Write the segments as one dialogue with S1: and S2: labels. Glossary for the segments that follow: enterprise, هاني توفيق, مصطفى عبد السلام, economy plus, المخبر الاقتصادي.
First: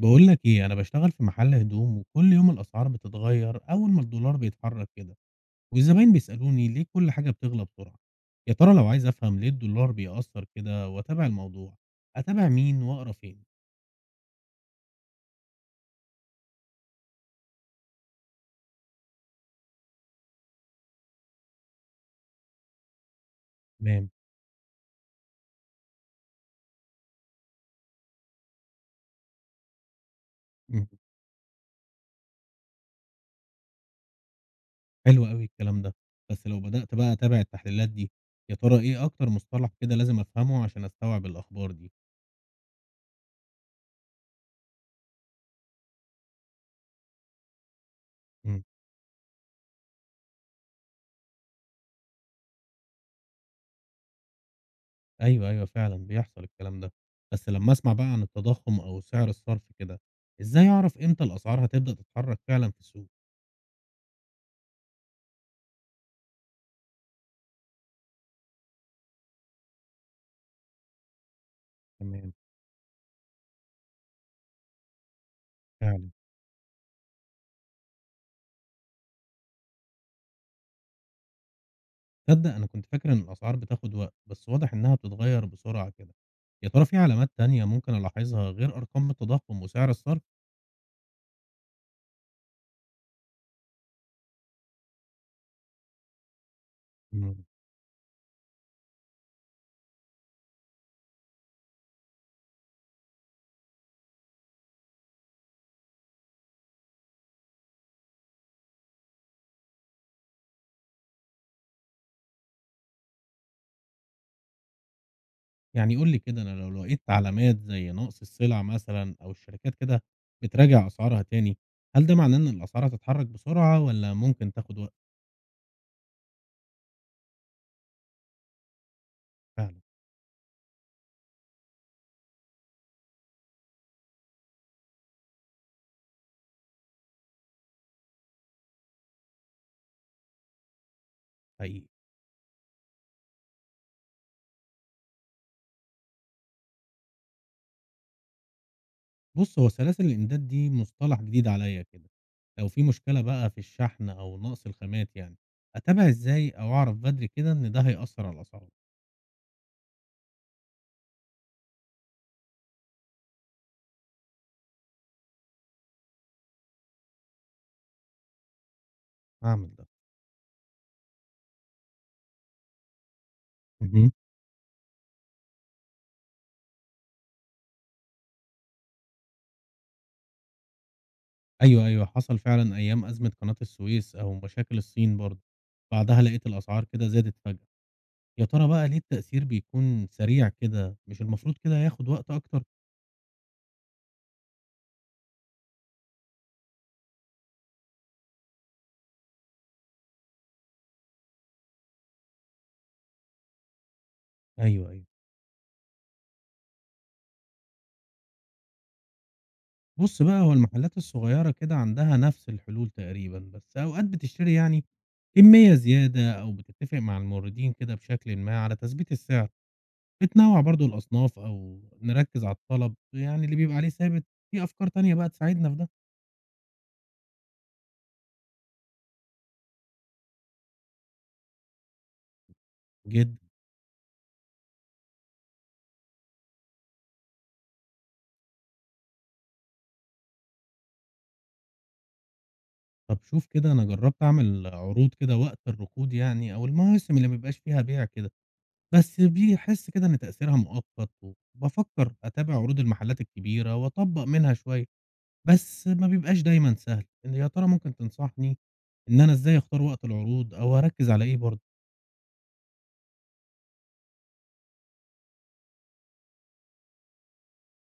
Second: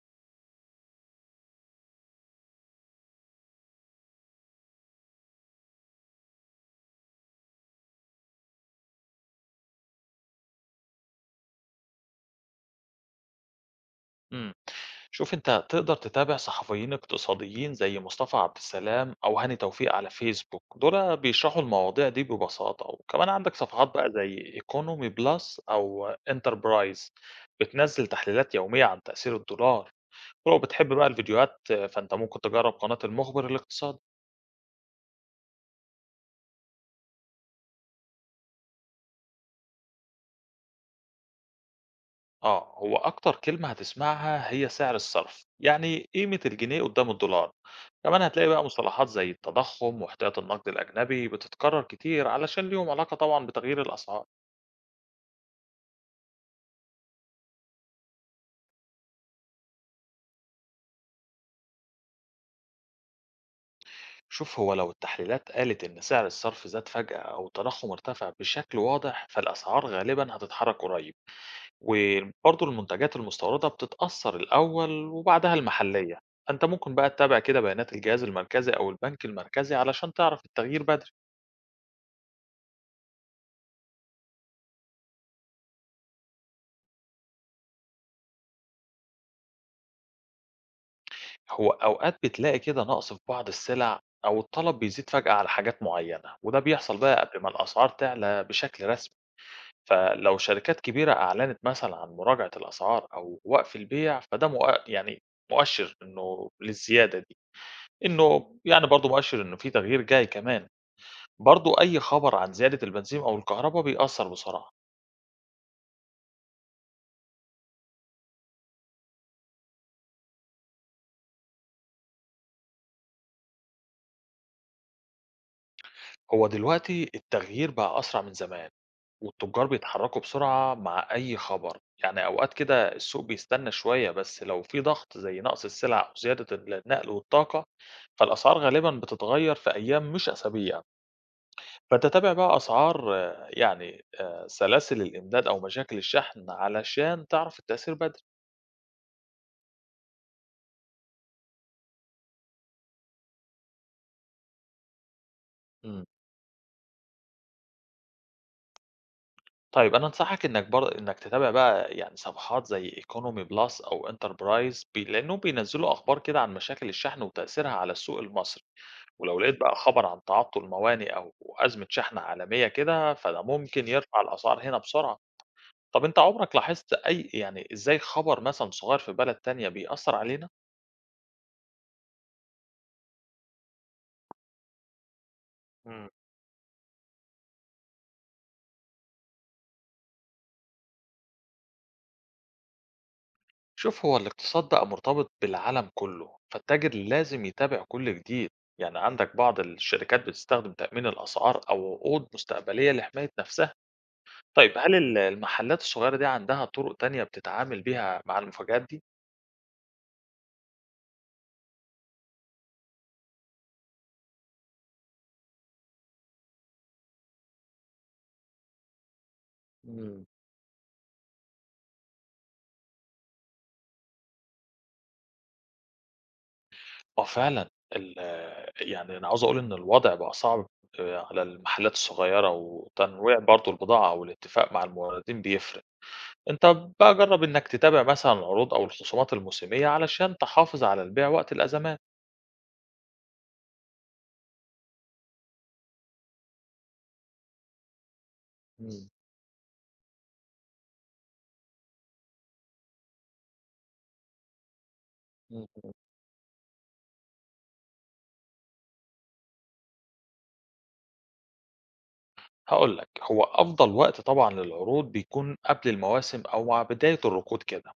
S1: بقول لك ايه، انا بشتغل في محل هدوم وكل يوم الاسعار بتتغير اول ما الدولار بيتحرك كده. والزباين بيسالوني ليه كل حاجه بتغلى بسرعه؟ يا ترى لو عايز افهم ليه الدولار بيأثر كده واتابع الموضوع، اتابع مين واقرا فين؟
S2: إمم. شوف أنت تقدر تتابع صحفيين اقتصاديين زي مصطفى عبد السلام أو هاني توفيق على فيسبوك، دول بيشرحوا المواضيع دي ببساطة، وكمان عندك صفحات بقى
S1: تمام.
S2: زي economy plus أو enterprise بتنزّل تحليلات يومية عن تأثير الدولار، ولو
S1: مم،
S2: بتحب بقى الفيديوهات فأنت ممكن تجرّب قناة المخبر الاقتصادي.
S1: حلو قوي الكلام ده. بس لو بدأت بقى اتابع التحليلات دي، يا ترى ايه اكتر مصطلح كده لازم افهمه عشان استوعب الاخبار دي؟
S2: آه، هو أكتر كلمة هتسمعها هي سعر الصرف، يعني قيمة الجنيه قدّام الدولار، كمان هتلاقي
S1: مم،
S2: بقى مصطلحات زي التضخم واحتياط النقد الأجنبي بتتكرر كتير علشان ليهم علاقة طبعًا بتغيير الأسعار.
S1: ايوه ايوه فعلا بيحصل الكلام ده. بس لما اسمع بقى عن التضخم او سعر الصرف كده، ازاي اعرف امتى الاسعار هتبدأ تتحرك فعلا في السوق؟
S2: شوف هو لو التحليلات قالت إن سعر الصرف زاد فجأة أو التضخم ارتفع بشكل واضح فالأسعار غالبًا هتتحرك قريب،
S1: تمام،
S2: وبرضه المنتجات المستوردة بتتأثر الأول وبعدها
S1: فعلًا.
S2: المحلية، فأنت ممكن بقى تتابع كده بيانات الجهاز المركزي أو البنك المركزي علشان تعرف التغيير بدري.
S1: تصدق أنا كنت فاكر إن الأسعار بتاخد وقت، بس واضح إنها بتتغيّر بسرعة كده. يا ترى في علامات تانية ممكن ألاحظها غير أرقام التضخم وسعر الصرف؟
S2: هو أوقات بتلاقي كده نقص في بعض السلع أو الطلب بيزيد فجأة على حاجات معينة وده بيحصل بقى
S1: إمم.
S2: قبل ما الأسعار تعلى بشكل رسمي. فلو شركات كبيرة أعلنت مثلا عن مراجعة الأسعار أو وقف البيع فده يعني مؤشر إنه للزيادة دي، إنه يعني برضه مؤشر إنه في تغيير جاي كمان. برضه أي خبر عن زيادة البنزين أو الكهرباء بيأثر بسرعة.
S1: يعني قُل لي كده، أنا لو لقيت علامات زي نقص السلع مثلًا أو الشركات كده بتراجع أسعارها تاني، هل ده معناه إن الأسعار هتتحرك بسرعة والّا ممكن تاخد وقت؟
S2: هو دلوقتي التغيير بقى أسرع من زمان والتجار
S1: فعلًا،
S2: بيتحركوا بسرعة مع أي خبر. يعني أوقات كده السوق بيستنى شوية بس لو في ضغط زي نقص السلع أو زيادة النقل والطاقة فالأسعار غالبا بتتغير في أيام مش أسابيع.
S1: حقيقي.
S2: فتتابع بقى أسعار يعني سلاسل الإمداد أو مشاكل الشحن علشان تعرف التأثير بدري.
S1: بُص، هو سلاسل الإمداد دي مصطلح جديد عليّا كده. لو في مشكلة بقى في الشحن أو نقص الخامات يعني،
S2: مم.
S1: أتابع إزاي أو أعرف بدري كده إن ده هيأثّر على الأسعار؟
S2: طيب أنا أنصحك إنك إنك تتابع بقى يعني صفحات زي ايكونومي بلس أو انتربرايز لأنهم بينزلوا أخبار كده عن مشاكل الشحن وتأثيرها على السوق المصري. ولو لقيت
S1: هاعمل
S2: بقى
S1: ده.
S2: خبر عن تعطل موانئ أو أزمة شحن عالمية كده فده ممكن
S1: اهم.
S2: يرفع الأسعار هنا بسرعة. طب أنت عمرك لاحظت أي يعني إزاي خبر مثلا صغير في بلد تانية بيأثر علينا؟
S1: أيوه، أيوه، حصل فعلًا أيام أزمة قناة السويس أو مشاكل الصين برضه،
S2: مم.
S1: بعدها لقيت الأسعار كده زادت فجأة، يا ترى بقى ليه التأثير بيكون سريع كده، مش المفروض كده ياخد وقت أكتر؟
S2: شوف هو الاقتصاد بقى مرتبط بالعالم كله فالتاجر لازم يتابع كل جديد. يعني عندك بعض الشركات بتستخدم تأمين الأسعار أو عقود مستقبلية لحماية نفسها. طيب
S1: أيوه،
S2: هل
S1: أيوه.
S2: المحلات الصغيرة دي عندها طرق تانية بتتعامل بيها مع المفاجآت دي؟
S1: بُص بقى، هو المحلات الصغيرة كده عندها نفس الحلول تقريبًا، بس أوقات بتشتري يعني كمية زيادة أو بتتفق مع الموردين كده بشكلٍ ما على تثبيت السعر،
S2: مم.
S1: بتنوّع برضه الأصناف أو نركّز على الطلب يعني اللي بيبقى عليه ثابت. في أفكار تانية بقى تساعدنا في ده؟
S2: آه فعلًا، ال يعني أنا عاوز أقول إن الوضع بقى صعب على المحلات الصغيّرة، وتنويع
S1: جدًا.
S2: برضه البضاعة أو الاتفاق مع الموردين بيفرق. أنت بقى جرّب إنك تتابع مثلًا العروض أو الخصومات الموسمية علشان تحافظ على البيع وقت الأزمات.
S1: طب شوف كده، أنا جرّبت أعمل عروض كده وقت الركود يعني أو المواسم اللي ما بيبقاش فيها بيع كده،
S2: إمم،
S1: بس بيحس كده إن تأثيرها مؤقت، وبافكّر أتابع عروض المحلات الكبيرة وأطبّق منها شوية،
S2: إمم،
S1: بس
S2: إمم.
S1: ما بيبقاش دايمًا سهل، إن يا ترى ممكن تنصحني إن أنا إزاي أختار وقت العروض أو أركّز على إيه برضه؟
S2: هاقول لك، هو أفضل وقت طبعًا للعروض بيكون قبل المواسم أو مع بداية الركود كده،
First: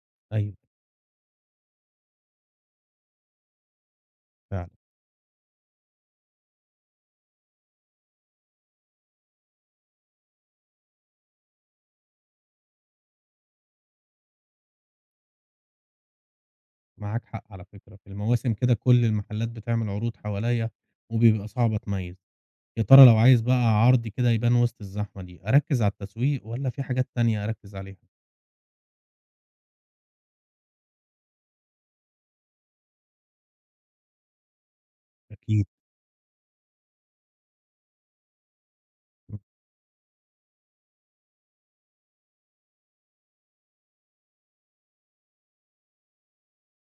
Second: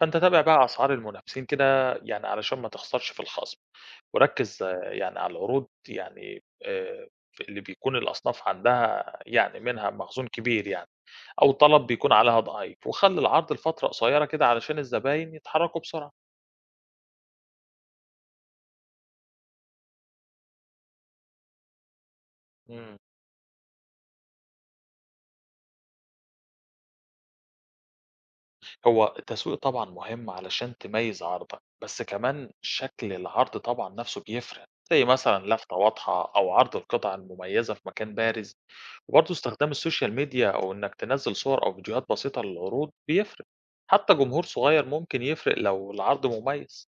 S2: فأنت تابع
S1: أيوه
S2: بقى أسعار المنافسين كده يعني علشان ما تخسرش في الخصم. وركّز
S1: فعلًا.
S2: يعني على العروض يعني ف اللي بيكون الأصناف عندها يعني منها مخزون كبير يعني أو طلب بيكون عليها ضعيف، وخلّي العرض لفترة قصيّرة كده علشان الزباين يتحرّكوا بسرعة.
S1: معاك حق على فكرة، في المواسم كده كل المحلات بتعمل عروض حواليّا وبيبقى صعب أتميّز، يا
S2: إمم.
S1: ترى لو عايز بقى عرض كده يبان وسط الزحمة دي أركّز على التسويق والّا في حاجات تانية أركّز عليها؟
S2: هو التسويق طبعًا مهم علشان تميّز عرضك، بس كمان شكل العرض طبعًا نَفْسه بيفرق، زي مثلًا
S1: أكيد.
S2: لافتة واضحة أو عرض القطع المميّزة في مكان بارز. وبرضه
S1: إمم.
S2: استخدام السوشيال ميديا أو إنك تنزل صور أو فيديوهات بسيطة للعروض بيفرق. حتى جمهور صغير ممكن يفرق لو العرض مميز.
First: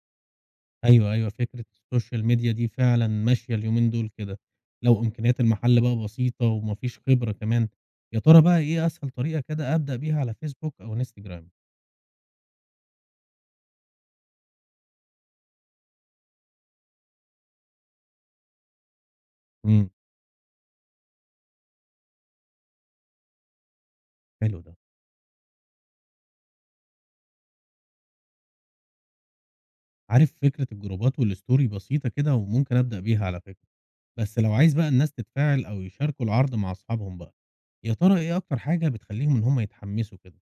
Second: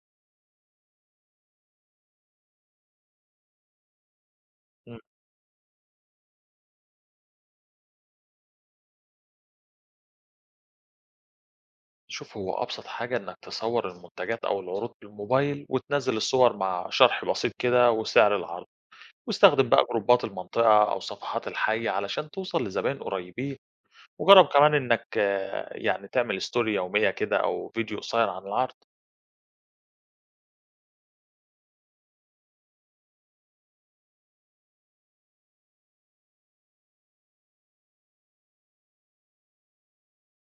S1: أيوه، أيوه. فكرة السوشيال ميديا دي فعلًا ماشية اليومين دول كده.
S2: مم.
S1: لو إمكانيات المحل بقى بسيطة وما فيش خبرة كمان، يا ترى بقى إيه أسهل طريقة كده أبدأ بيها على فيسبوك أو إنستجرام؟
S2: شوف هو أبسط حاجة إنك تصور المنتجات أو العروض بالموبايل وتنزل الصور مع شرح بسيط كده وسعر العرض. واستخدم بقى
S1: إمم،
S2: جروبات المنطقة أو صفحات الحي علشان توصل لزبائن قريبين. وجرب
S1: حلو
S2: كمان
S1: ده.
S2: إنك يعني تعمل ستوري يومية كده أو فيديو قصير عن العرض.
S1: عارف فكرة الجروبات والstory بسيطة كده وممكن أبدأ بيها على فكرة. بس لو عايز بقى الناس تتفاعل أو يشاركوا العرض مع أصحابهم بقى، يا ترى إيه أكتر حاجة بتخلّيهم إن هم يتحمسوا كده؟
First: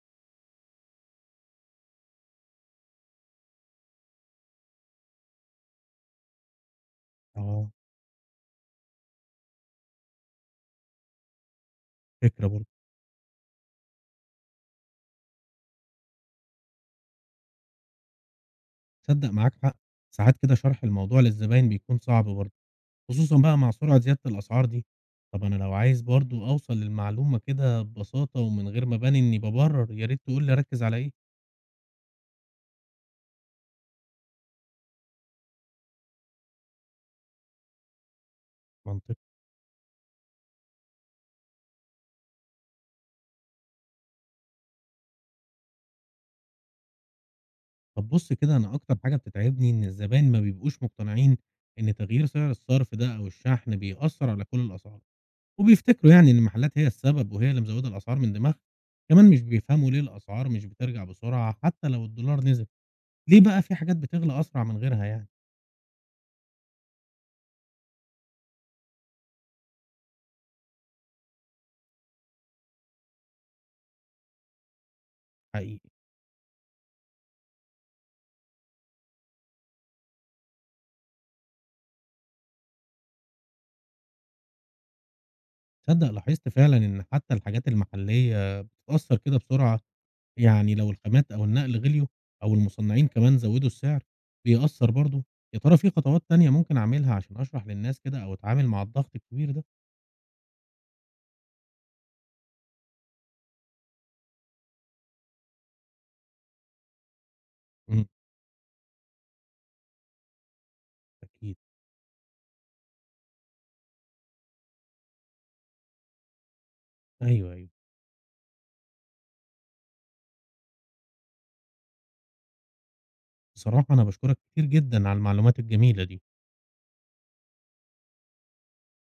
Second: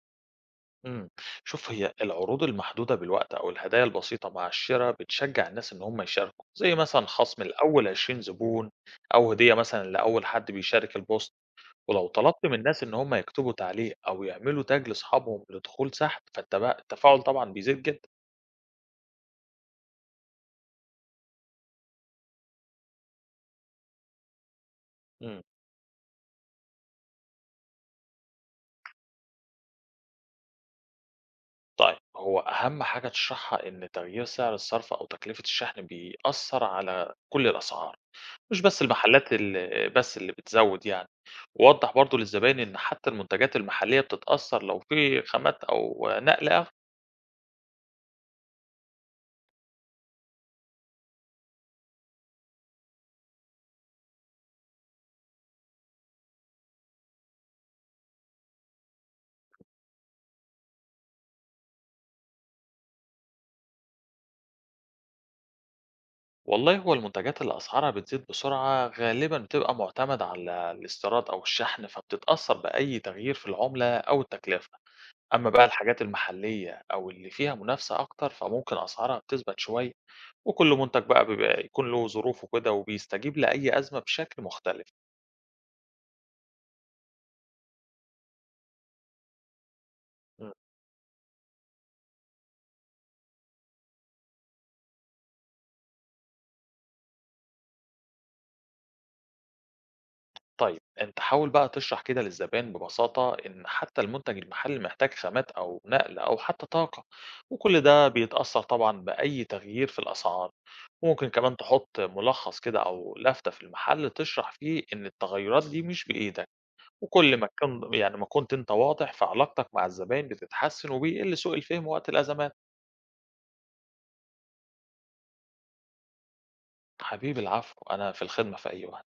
S2: امم، شوف هي العروض المحدودة بالوقت أو الهدايا البسيطة مع الشراء بتشجع الناس إن هم يشاركوا زي مثلا خصم
S1: آه،
S2: لأول 20 زبون أو هدية مثلا لأول حد بيشارك البوست. ولو طلبت
S1: فكرة
S2: من
S1: برضه.
S2: الناس إن هم يكتبوا تعليق أو يعملوا تاج لأصحابهم لدخول سحب التفاعل طبعا بيزيد جدا.
S1: تصدق معاك حق، ساعات كده شرح الموضوع للزباين بيكون صعب برضه. خصوصًا بقى مع سرعة زيادة الأسعار دي.
S2: امم،
S1: طب أنا لو عايز برضه أوصل للمعلومة كده ببساطة ومن غير ما أبان إني بابرر، يا ريت تقول لي أركّز على إيه؟
S2: طيب هو أهم حاجة تشرحها إن تغيير سعر الصرف أو تكلفة الشحن بيأثر على كل الأسعار، مش بس المحلات
S1: منطقي.
S2: ال بس اللي بتزوّد يعني، ووضّح برضه للزباين إن حتى المنتجات المحلية بتتأثّر لو في خامات أو نقل أغلى.
S1: طب بُص كده، أنا أكتر حاجة بتتعبني إن الزباين ما بيبقوش مقتنعين إن تغيير سعر الصرف ده أو الشحن بيأثّر على كل الأسعار، وبيفتكروا يعني إن المحلات هي السبب وهي اللي مزوّدة الأسعار من دماغها. كمان مش بيفهموا ليه الأسعار مش بترجع بسرعة حتى لو الدولار نزل، ليه بقى في حاجات بتغلى أسرع من غيرها يعني؟
S2: والله هو المنتجات اللي أسعارها بتزيد بسرعة غالبًا بتبقى معتمدة على الاستيراد أو الشحن، فبتتأثّر بأي تغيير في العملة أو التكلفة. أمّا بقى
S1: حقيقي؟
S2: الحاجات المحلية أو اللي فيها منافسة أكتر، فممكن أسعارها بتثبت شوية، وكل منتج بقى بيبقى يكون له ظروفه كده وبيستجيب لأي أزمة بشكل مختلف.
S1: تصدق لاحظت فعلًا إن حتى الحاجات المحلية بتتأثّر كده بسرعة، يعني لو الخامات أو النقل غليوا أو المصنعين كمان زوّدوا السعر بيأثّر برضه، يا ترى في خطوات تانية ممكن أعملها عشان أشرح للناس كده أو أتعامل مع الضغط الكبير ده؟
S2: طيب أنت حاول بقى تشرح كده للزبائن ببساطة إن حتى المنتج المحلي محتاج خامات أو نقل أو حتى طاقة، وكل
S1: إمم،
S2: ده بيتأثر طبعا بأي تغيير في الأسعار. وممكن كمان
S1: أكيد،
S2: تحط ملخص كده أو لافتة في المحل تشرح فيه إن التغيرات دي مش بإيدك، وكل ما
S1: أيوه، أيوه،
S2: كان يعني ما كنت أنت واضح في علاقتك مع الزبائن بتتحسن وبيقل سوء الفهم وقت الأزمات.
S1: بصراحة أنا باشكرك كتير جدًا على المعلومات الجميلة دي.
S2: حبيبي العفو، أنا في الخدمة في أي وقت.